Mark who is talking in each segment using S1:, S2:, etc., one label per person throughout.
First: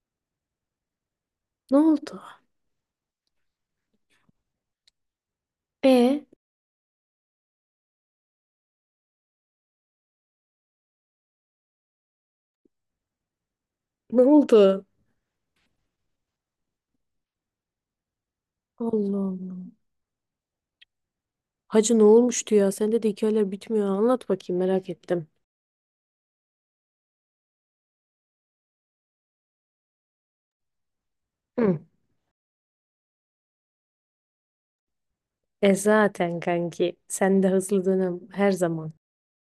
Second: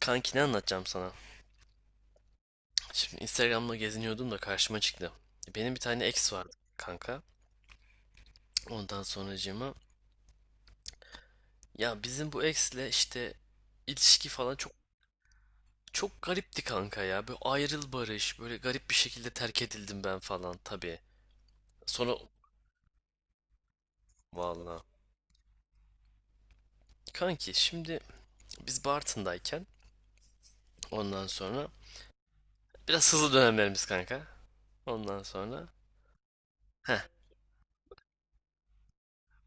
S1: Kanki ne anlatacağım sana?
S2: Ne oldu?
S1: Şimdi Instagram'da geziniyordum da karşıma çıktı. Benim bir tane
S2: E
S1: ex vardı kanka. Ondan sonracığıma ya bizim bu ex'le işte
S2: Ne
S1: ilişki falan çok
S2: oldu?
S1: çok garipti kanka ya. Böyle ayrıl barış, böyle garip bir
S2: Allah
S1: şekilde
S2: Allah.
S1: terk edildim ben falan tabii.
S2: Hacı ne
S1: Sonra
S2: olmuştu ya? Sende de hikayeler bitmiyor. Anlat bakayım
S1: vallahi
S2: merak ettim.
S1: kanki şimdi biz Bartın'dayken ondan sonra
S2: Hı.
S1: biraz hızlı dönemlerimiz kanka. Ondan sonra
S2: E zaten kanki
S1: heh
S2: sen de hızlı dönem her zaman.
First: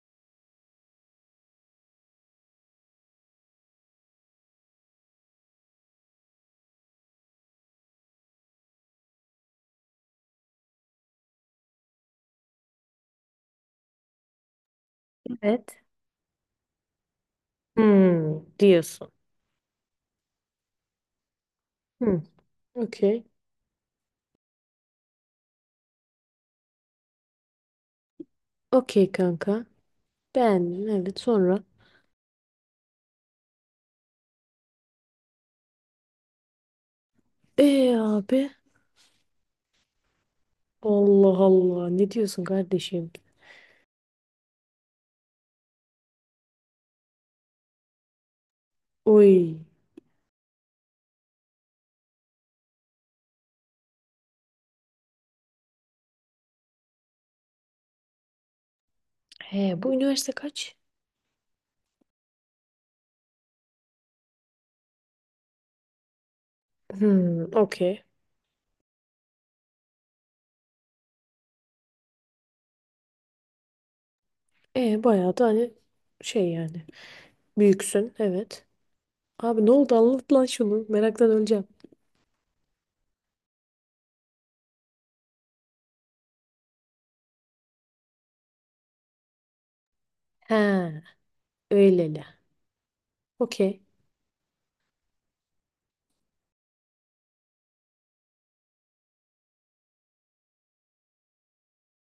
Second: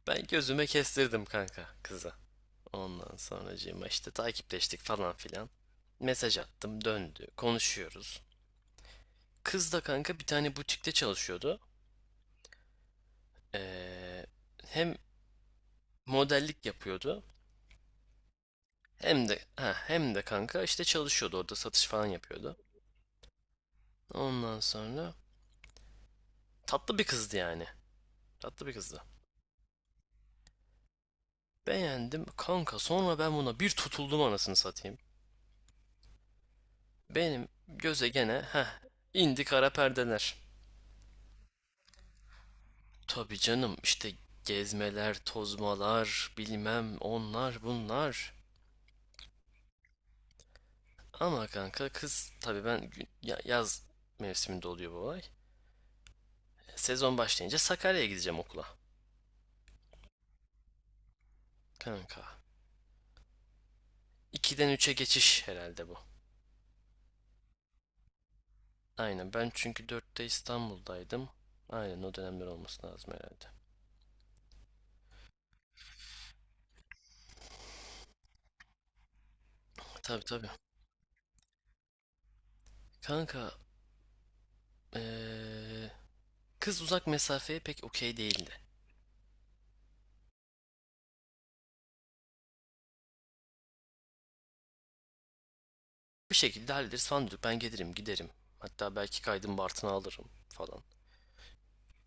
S1: ben gözüme kestirdim kanka kızı. Ondan sonracığıma işte takipleştik falan filan. Mesaj attım döndü. Konuşuyoruz. Kız da kanka bir tane butikte çalışıyordu. Ee, hem
S2: Evet.
S1: modellik yapıyordu
S2: Hmm, diyorsun.
S1: hem de hem de kanka işte çalışıyordu orada satış falan
S2: Hı,
S1: yapıyordu.
S2: okey.
S1: Ondan sonra tatlı bir kızdı yani. Tatlı bir kızdı.
S2: Okey kanka. Beğendim evet sonra.
S1: Beğendim kanka, sonra ben buna bir tutuldum anasını satayım. Benim
S2: E
S1: göze
S2: abi.
S1: gene indi kara perdeler.
S2: Allah Allah ne diyorsun kardeşim?
S1: Tabii canım işte, gezmeler, tozmalar, bilmem onlar bunlar.
S2: Oy.
S1: Ama kanka kız tabii, ben yaz mevsiminde oluyor bu olay. Sezon başlayınca Sakarya'ya gideceğim okula.
S2: He bu üniversite kaç?
S1: Kanka. 2'den 3'e geçiş herhalde bu.
S2: Hmm, okey.
S1: Aynen, ben çünkü 4'te İstanbul'daydım. Aynen o dönemler olması lazım herhalde.
S2: E bayağı da hani şey yani. Büyüksün evet. Abi ne oldu
S1: Tabii,
S2: anlat lan
S1: tabii.
S2: şunu. Meraktan öleceğim.
S1: Kanka, eee, kız uzak mesafeye pek okey değildi.
S2: He öyleli. Okey.
S1: Bir şekilde hallederiz falan diyorduk. Ben gelirim giderim. Hatta belki kaydım Bartın'a alırım falan.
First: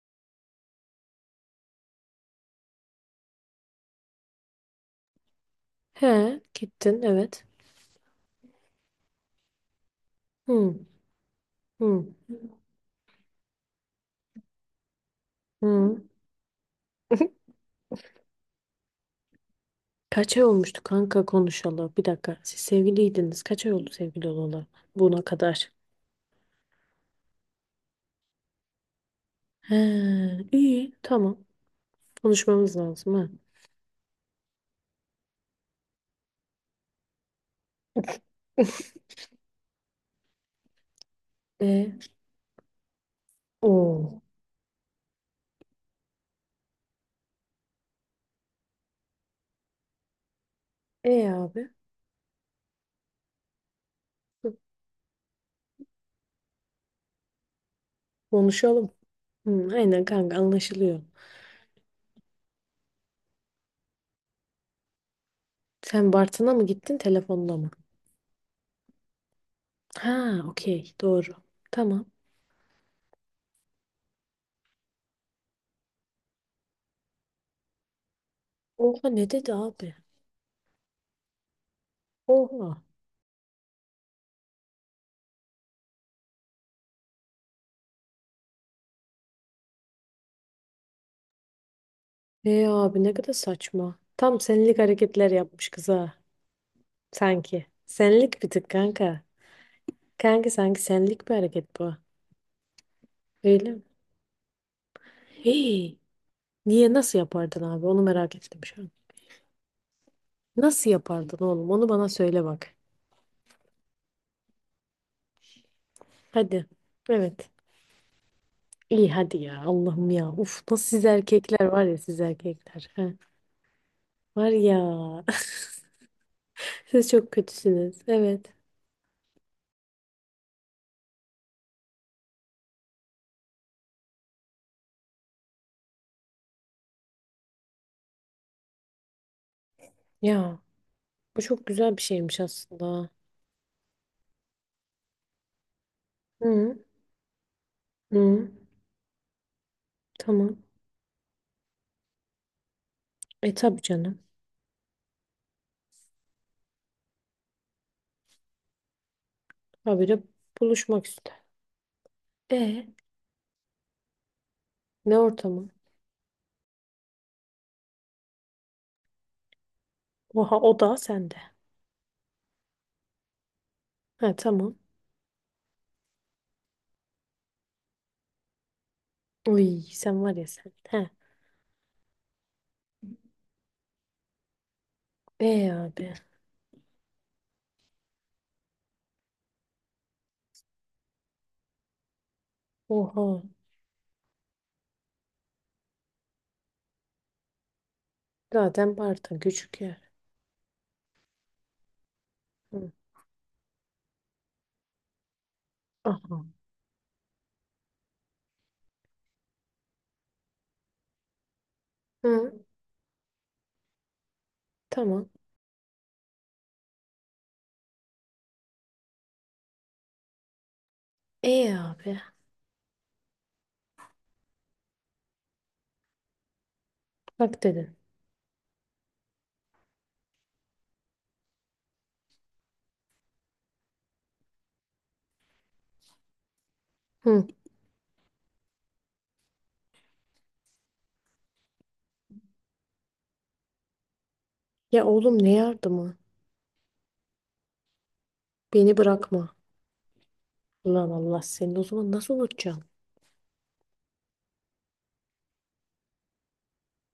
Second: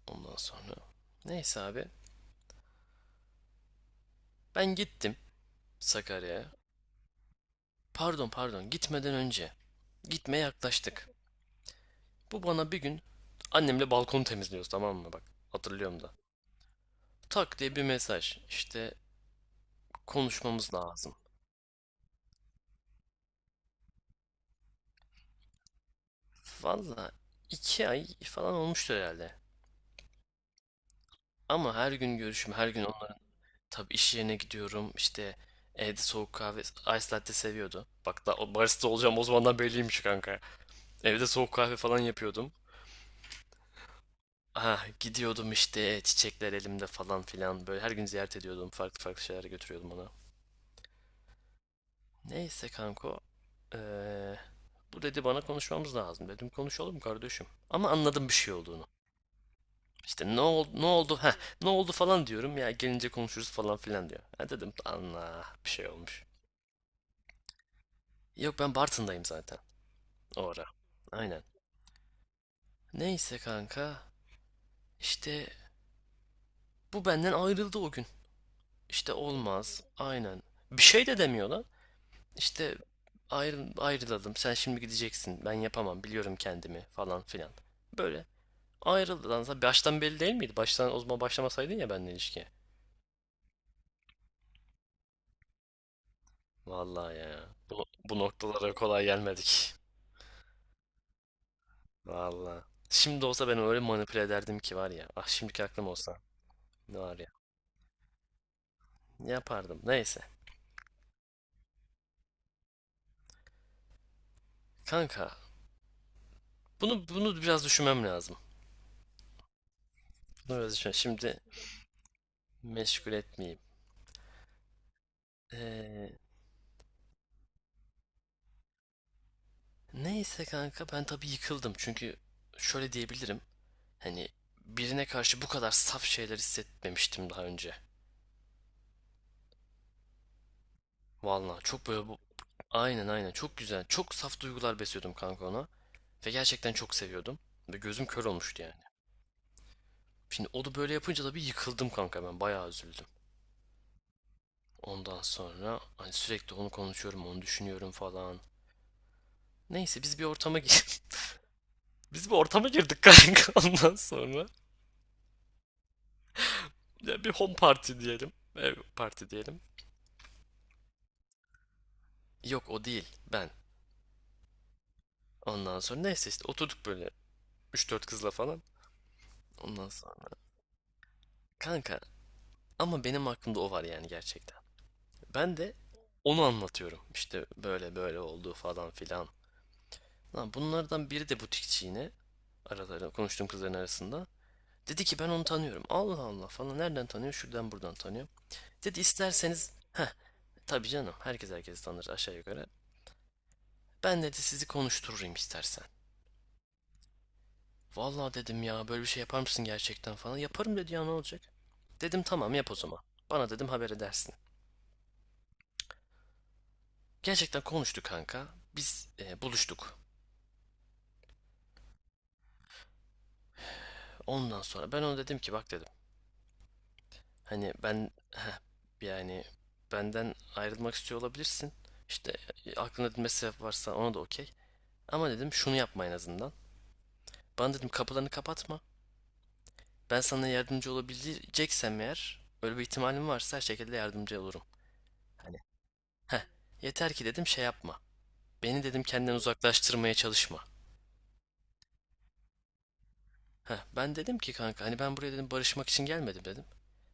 S1: Ondan sonra. Neyse abi. Ben gittim
S2: He
S1: Sakarya'ya.
S2: gittin evet.
S1: Pardon, pardon, gitmeden önce. Gitmeye
S2: Hı
S1: yaklaştık.
S2: hı
S1: Bu bana bir gün, annemle balkonu temizliyoruz tamam mı, bak
S2: hı.
S1: hatırlıyorum da. Tak diye bir mesaj, işte
S2: Kaç ay
S1: konuşmamız
S2: olmuştu
S1: lazım.
S2: kanka konuşalı? Bir dakika. Siz sevgiliydiniz. Kaç ay oldu sevgili olalı buna kadar?
S1: Valla 2 ay falan olmuştur herhalde.
S2: He iyi tamam.
S1: Ama her gün görüşüm, her
S2: Konuşmamız
S1: gün
S2: lazım
S1: onların,
S2: ha.
S1: tabii iş yerine gidiyorum işte, evde soğuk kahve ice latte seviyordu. Bak da o barista olacağım o zamandan belliymiş kanka. Evde soğuk kahve
S2: E
S1: falan yapıyordum.
S2: o.
S1: Ha, gidiyordum işte, çiçekler elimde falan filan. Böyle her gün ziyaret ediyordum. Farklı farklı şeyler götürüyordum ona.
S2: E abi.
S1: Neyse kanko. eee, bu dedi bana konuşmamız lazım. Dedim konuşalım kardeşim. Ama anladım bir şey olduğunu.
S2: Konuşalım. Hı, aynen kanka
S1: İşte ne oldu, ne
S2: anlaşılıyor.
S1: oldu, ne oldu falan diyorum, ya gelince konuşuruz falan filan diyor. Ha dedim, Allah bir şey
S2: Sen
S1: olmuş.
S2: Bartın'a mı gittin telefonla mı?
S1: Yok, ben Bartın'dayım zaten
S2: Ha
S1: o ara.
S2: okey doğru.
S1: Aynen.
S2: Tamam.
S1: Neyse kanka, işte bu benden ayrıldı o gün.
S2: Oha
S1: İşte
S2: ne dedi
S1: olmaz.
S2: abi?
S1: Aynen. Bir şey de demiyor lan. İşte
S2: Oha.
S1: ayrılalım, sen şimdi gideceksin, ben yapamam, biliyorum kendimi falan filan. Böyle ayrılalım. Baştan belli değil miydi? Baştan o zaman başlamasaydın ya benimle ilişkiye.
S2: E abi ne kadar saçma. Tam senlik hareketler yapmış kıza.
S1: Vallahi ya.
S2: Sanki.
S1: Bu
S2: Senlik bir tık
S1: noktalara kolay
S2: kanka.
S1: gelmedik.
S2: Kanka sanki senlik bir hareket bu.
S1: Vallahi. Şimdi olsa ben
S2: Öyle
S1: öyle
S2: mi?
S1: manipüle ederdim ki var ya. Ah, şimdiki aklım
S2: Hey,
S1: olsa.
S2: niye
S1: Ne
S2: nasıl
S1: var ya.
S2: yapardın abi? Onu merak ettim şu an.
S1: Yapardım. Neyse.
S2: Nasıl yapardın oğlum? Onu bana söyle bak.
S1: Kanka.
S2: Hadi.
S1: Bunu
S2: Evet.
S1: biraz düşünmem lazım.
S2: İyi hadi ya. Allah'ım ya.
S1: Bunu
S2: Uf
S1: biraz
S2: nasıl
S1: düşün.
S2: siz
S1: Şimdi
S2: erkekler var ya siz erkekler. Ha.
S1: meşgul etmeyeyim.
S2: Var ya.
S1: Ee,
S2: Siz çok kötüsünüz. Evet.
S1: neyse kanka ben tabii yıkıldım. Çünkü şöyle diyebilirim. Hani birine karşı bu kadar saf şeyler hissetmemiştim daha önce.
S2: Ya bu
S1: Vallahi
S2: çok
S1: çok
S2: güzel bir
S1: böyle bu...
S2: şeymiş aslında.
S1: Aynen, aynen, çok güzel. Çok saf duygular besliyordum kanka ona. Ve gerçekten
S2: Hı.
S1: çok seviyordum. Ve gözüm kör
S2: Hı,
S1: olmuştu yani. Şimdi
S2: tamam.
S1: o da böyle yapınca da bir yıkıldım kanka ben. Bayağı üzüldüm.
S2: E tabii canım.
S1: Ondan sonra hani sürekli onu konuşuyorum, onu düşünüyorum falan. Neyse
S2: Habire
S1: biz bir ortama gir
S2: buluşmak ister.
S1: biz bir ortama
S2: E
S1: girdik kanka ondan sonra.
S2: ne ortamı?
S1: Ya bir home party diyelim. Ev party diyelim.
S2: Oha o da sende.
S1: Yok, o değil ben.
S2: Ha tamam.
S1: Ondan sonra neyse işte oturduk böyle üç dört kızla falan.
S2: Uy
S1: Ondan
S2: sen
S1: sonra
S2: var ya sen. Ha.
S1: kanka, ama benim aklımda o var yani gerçekten. Ben
S2: E
S1: de
S2: abi.
S1: onu anlatıyorum. İşte böyle böyle oldu falan filan. Lan bunlardan biri de butikçi yine, aralarında
S2: Oha.
S1: konuştuğum kızların arasında. Dedi ki ben onu tanıyorum. Allah Allah falan, nereden tanıyor? Şuradan buradan tanıyor.
S2: Zaten
S1: Dedi
S2: Bartın
S1: isterseniz,
S2: küçük yer.
S1: tabii canım herkes herkesi tanır aşağı yukarı.
S2: Hı.
S1: Ben dedi sizi konuştururum istersen.
S2: Aha.
S1: Vallahi dedim ya, böyle bir şey yapar mısın gerçekten falan. Yaparım dedi, ya ne olacak? Dedim tamam,
S2: Hı.
S1: yap o zaman. Bana dedim haber edersin.
S2: Tamam.
S1: Gerçekten konuştu kanka. Biz buluştuk.
S2: E abi.
S1: Ondan sonra ben ona dedim ki, bak dedim.
S2: Bak
S1: Hani
S2: dedin.
S1: ben yani benden ayrılmak istiyor olabilirsin. İşte aklında dedim bir varsa, ona da okey. Ama dedim şunu yapma en azından.
S2: Hı.
S1: Bana dedim kapılarını kapatma. Ben sana yardımcı olabileceksem, eğer öyle bir ihtimalim varsa her şekilde yardımcı olurum.
S2: Ya oğlum ne
S1: Hani
S2: yardımı?
S1: heh, yeter ki dedim şey yapma. Beni
S2: Beni
S1: dedim kendinden
S2: bırakma.
S1: uzaklaştırmaya çalışma.
S2: Ulan Allah seni o zaman nasıl unutacaksın?
S1: Ben dedim ki kanka, hani ben buraya dedim barışmak için gelmedim dedim.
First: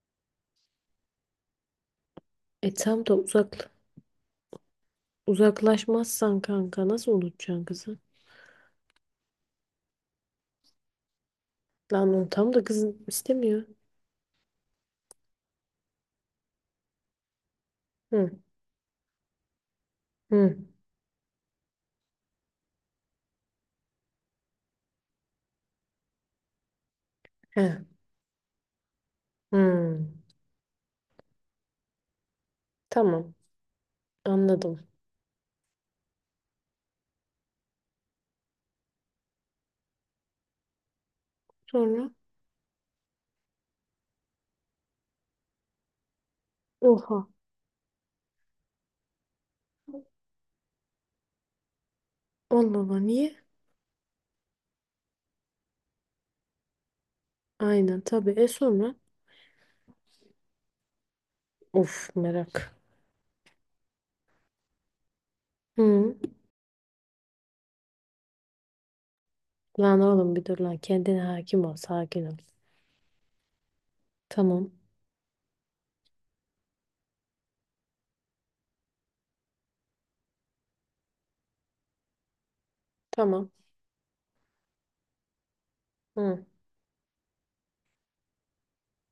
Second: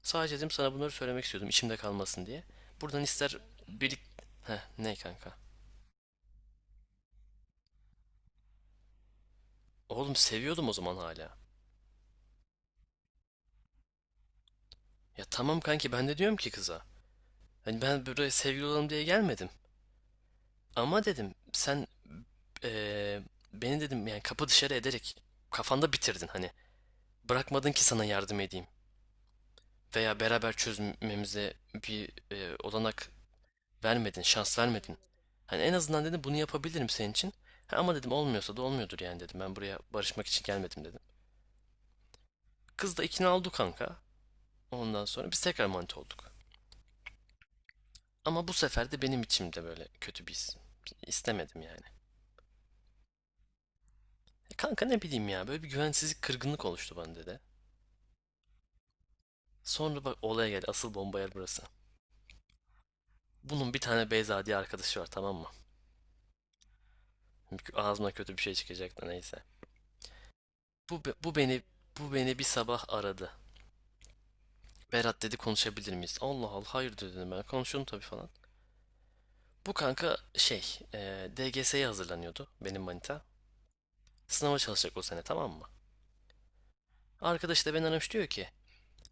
S1: Sadece dedim sana bunları söylemek istiyordum içimde kalmasın diye.
S2: E tam
S1: Buradan
S2: da
S1: ister
S2: uzak
S1: birlik... Ne kanka?
S2: uzaklaşmazsan kanka nasıl unutacaksın kızı?
S1: Oğlum seviyordum o zaman hala.
S2: Lan onu tam da kızın istemiyor.
S1: Ya tamam kanki, ben de diyorum ki kıza. Hani ben
S2: Hı,
S1: buraya sevgili olalım diye gelmedim.
S2: hı,
S1: Ama dedim sen eee, beni dedim yani kapı dışarı ederek kafanda bitirdin hani.
S2: he,
S1: Bırakmadın ki sana yardım edeyim.
S2: hı.
S1: Veya beraber çözmemize bir olanak
S2: Tamam,
S1: vermedin, şans
S2: anladım.
S1: vermedin. Hani en azından dedim bunu yapabilirim senin için. Ha, ama dedim olmuyorsa da olmuyordur yani dedim. Ben buraya barışmak için gelmedim dedim.
S2: Sonra,
S1: Kız da ikna oldu kanka. Ondan sonra biz tekrar manita olduk.
S2: oha,
S1: Ama bu sefer de benim içimde böyle kötü bir his. İstemedim yani.
S2: Allah Allah, niye?
S1: E kanka ne bileyim ya, böyle bir güvensizlik, kırgınlık oluştu bende de.
S2: Aynen, tabii. E sonra,
S1: Sonra bak olaya gel, asıl bomba yer burası.
S2: of, merak.
S1: Bunun bir tane Beyza diye arkadaşı var, tamam mı?
S2: Hı.
S1: Ağzına kötü bir şey çıkacak da neyse.
S2: Lan oğlum bir dur lan,
S1: Bu,
S2: kendine
S1: bu beni
S2: hakim ol,
S1: bu
S2: sakin ol.
S1: beni bir sabah aradı.
S2: Tamam,
S1: Berat dedi, konuşabilir miyiz? Allah Allah, hayır diyor dedim ben. Konuşurum tabii falan. Bu kanka şey DGS'ye hazırlanıyordu benim manita.
S2: tamam.
S1: Sınava çalışacak o sene, tamam mı?
S2: Hı.
S1: Arkadaş da beni aramış, diyor ki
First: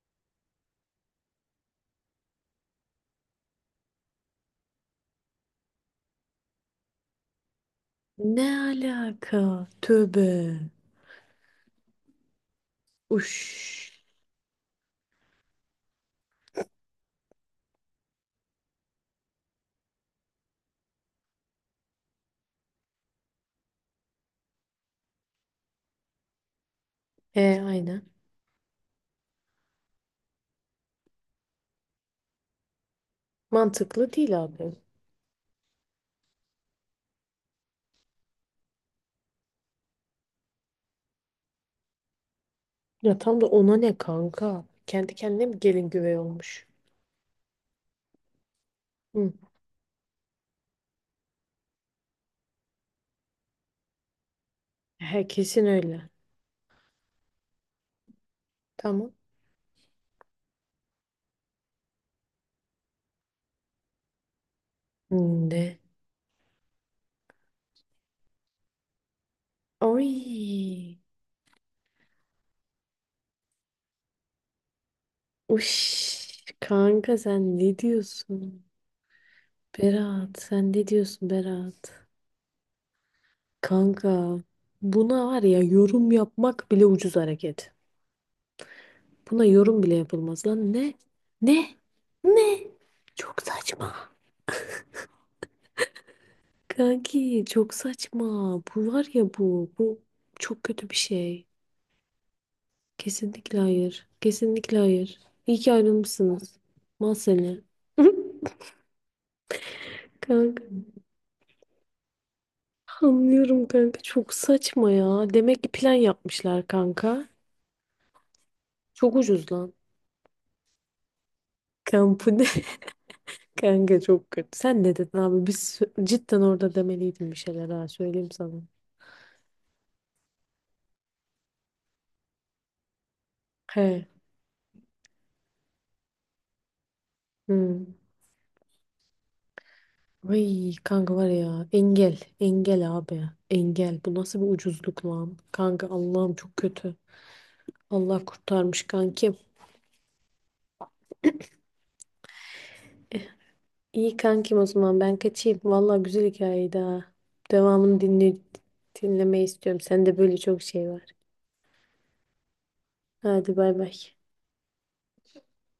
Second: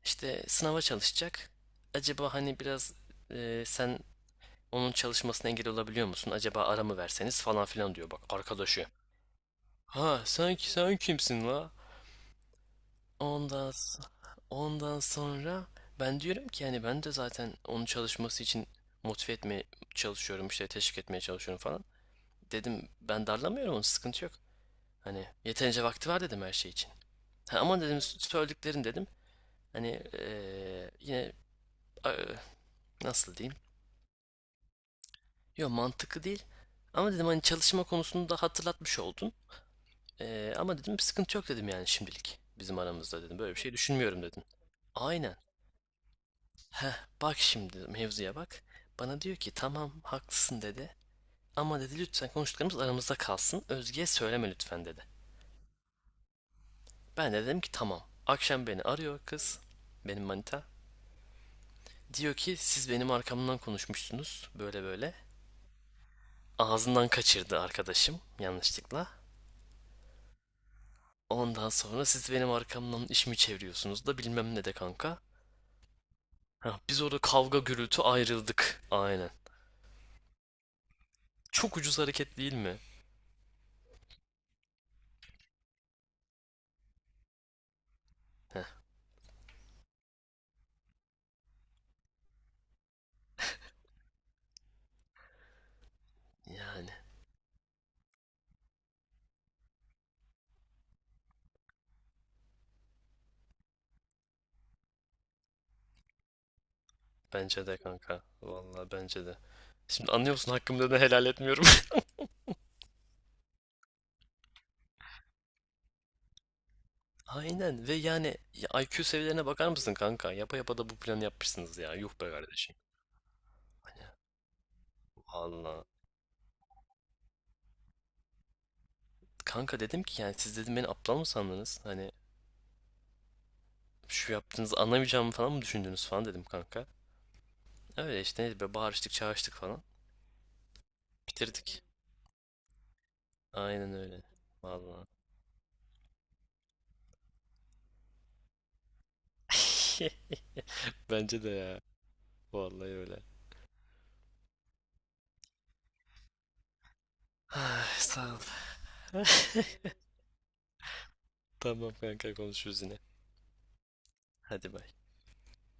S1: işte sınava çalışacak. Acaba hani biraz sen onun çalışmasına engel olabiliyor musun? Acaba ara mı verseniz falan filan diyor bak
S2: Ne
S1: arkadaşı.
S2: alaka?
S1: Ha
S2: Tövbe.
S1: sen, kimsin la?
S2: Uş.
S1: Ondan, s- ondan sonra ben diyorum ki yani, ben de zaten onun çalışması için motive etmeye çalışıyorum, işte teşvik etmeye çalışıyorum falan. Dedim ben darlamıyorum onu, sıkıntı yok. Hani yeterince vakti var dedim her şey için.
S2: E,
S1: Ha, ama dedim
S2: aynen.
S1: söylediklerin dedim hani yine a- e, nasıl diyeyim?
S2: Mantıklı değil abi.
S1: Yok, mantıklı değil. Ama dedim hani çalışma konusunu da hatırlatmış oldun. Ama dedim sıkıntı yok dedim yani, şimdilik bizim
S2: Ya
S1: aramızda
S2: tam
S1: dedim,
S2: da
S1: böyle bir şey
S2: ona ne
S1: düşünmüyorum dedim.
S2: kanka? Kendi
S1: Aynen.
S2: kendine mi gelin güvey olmuş?
S1: Heh, bak şimdi mevzuya bak. Bana
S2: Hı.
S1: diyor ki tamam haklısın dedi. Ama dedi lütfen konuştuklarımız aramızda kalsın, Özge'ye söyleme lütfen dedi.
S2: He, kesin öyle.
S1: Ben de dedim ki tamam. Akşam beni
S2: Tamam.
S1: arıyor kız. Benim manita. Diyor ki siz benim arkamdan konuşmuşsunuz, böyle böyle.
S2: Ne?
S1: Ağzından kaçırdı arkadaşım yanlışlıkla.
S2: Oy.
S1: Ondan sonra siz benim arkamdan iş mi çeviriyorsunuz da bilmem ne de kanka.
S2: Uş.
S1: Biz
S2: Kanka
S1: orada
S2: sen
S1: kavga
S2: ne
S1: gürültü
S2: diyorsun?
S1: ayrıldık. Aynen.
S2: Berat sen ne diyorsun
S1: Çok
S2: Berat?
S1: ucuz hareket değil mi?
S2: Kanka buna var ya yorum yapmak bile ucuz hareket.
S1: Heh,
S2: Buna yorum bile yapılmaz lan. Ne? Ne? Ne? Çok saçma.
S1: yani.
S2: Kanki çok saçma. Bu var ya bu. Bu çok kötü bir şey. Kesinlikle hayır. Kesinlikle hayır. İyi ki ayrılmışsınız. Mal seni.
S1: Bence de kanka. Vallahi bence de. Şimdi anlıyor musun
S2: Kanka.
S1: hakkımda, ne helal etmiyorum.
S2: Anlıyorum kanka çok saçma ya. Demek ki plan yapmışlar kanka.
S1: Aynen, ve yani ya IQ
S2: Çok
S1: seviyelerine
S2: ucuz
S1: bakar
S2: lan.
S1: mısın kanka? Yapa yapa da bu planı yapmışsınız ya. Yuh be
S2: Kampı ne?
S1: kardeşim.
S2: Kanka çok kötü. Sen ne dedin abi? Biz
S1: Valla,
S2: cidden orada demeliydin bir şeyler ha söyleyeyim sana.
S1: kanka dedim ki yani, siz dedim beni aptal mı sandınız? Hani
S2: He.
S1: şu yaptığınızı anlamayacağımı falan mı düşündünüz falan dedim kanka.
S2: Hmm.
S1: Öyle işte, neydi be, bağırıştık çağırıştık falan.
S2: Ay kanka var ya
S1: Bitirdik.
S2: engel. Engel abi.
S1: Aynen
S2: Engel. Bu
S1: öyle.
S2: nasıl bir ucuzluk
S1: Valla.
S2: lan? Kanka Allah'ım çok kötü. Allah kurtarmış kankim.
S1: Bence de ya. Vallahi öyle.
S2: İyi kankim o zaman ben kaçayım. Vallahi güzel hikayeydi ha.
S1: Ah,
S2: Devamını
S1: sağ
S2: dinle,
S1: ol.
S2: dinlemeyi istiyorum. Sende böyle çok şey var.
S1: Tamam kanka, konuşuruz yine.
S2: Hadi bay bay.
S1: Hadi bay.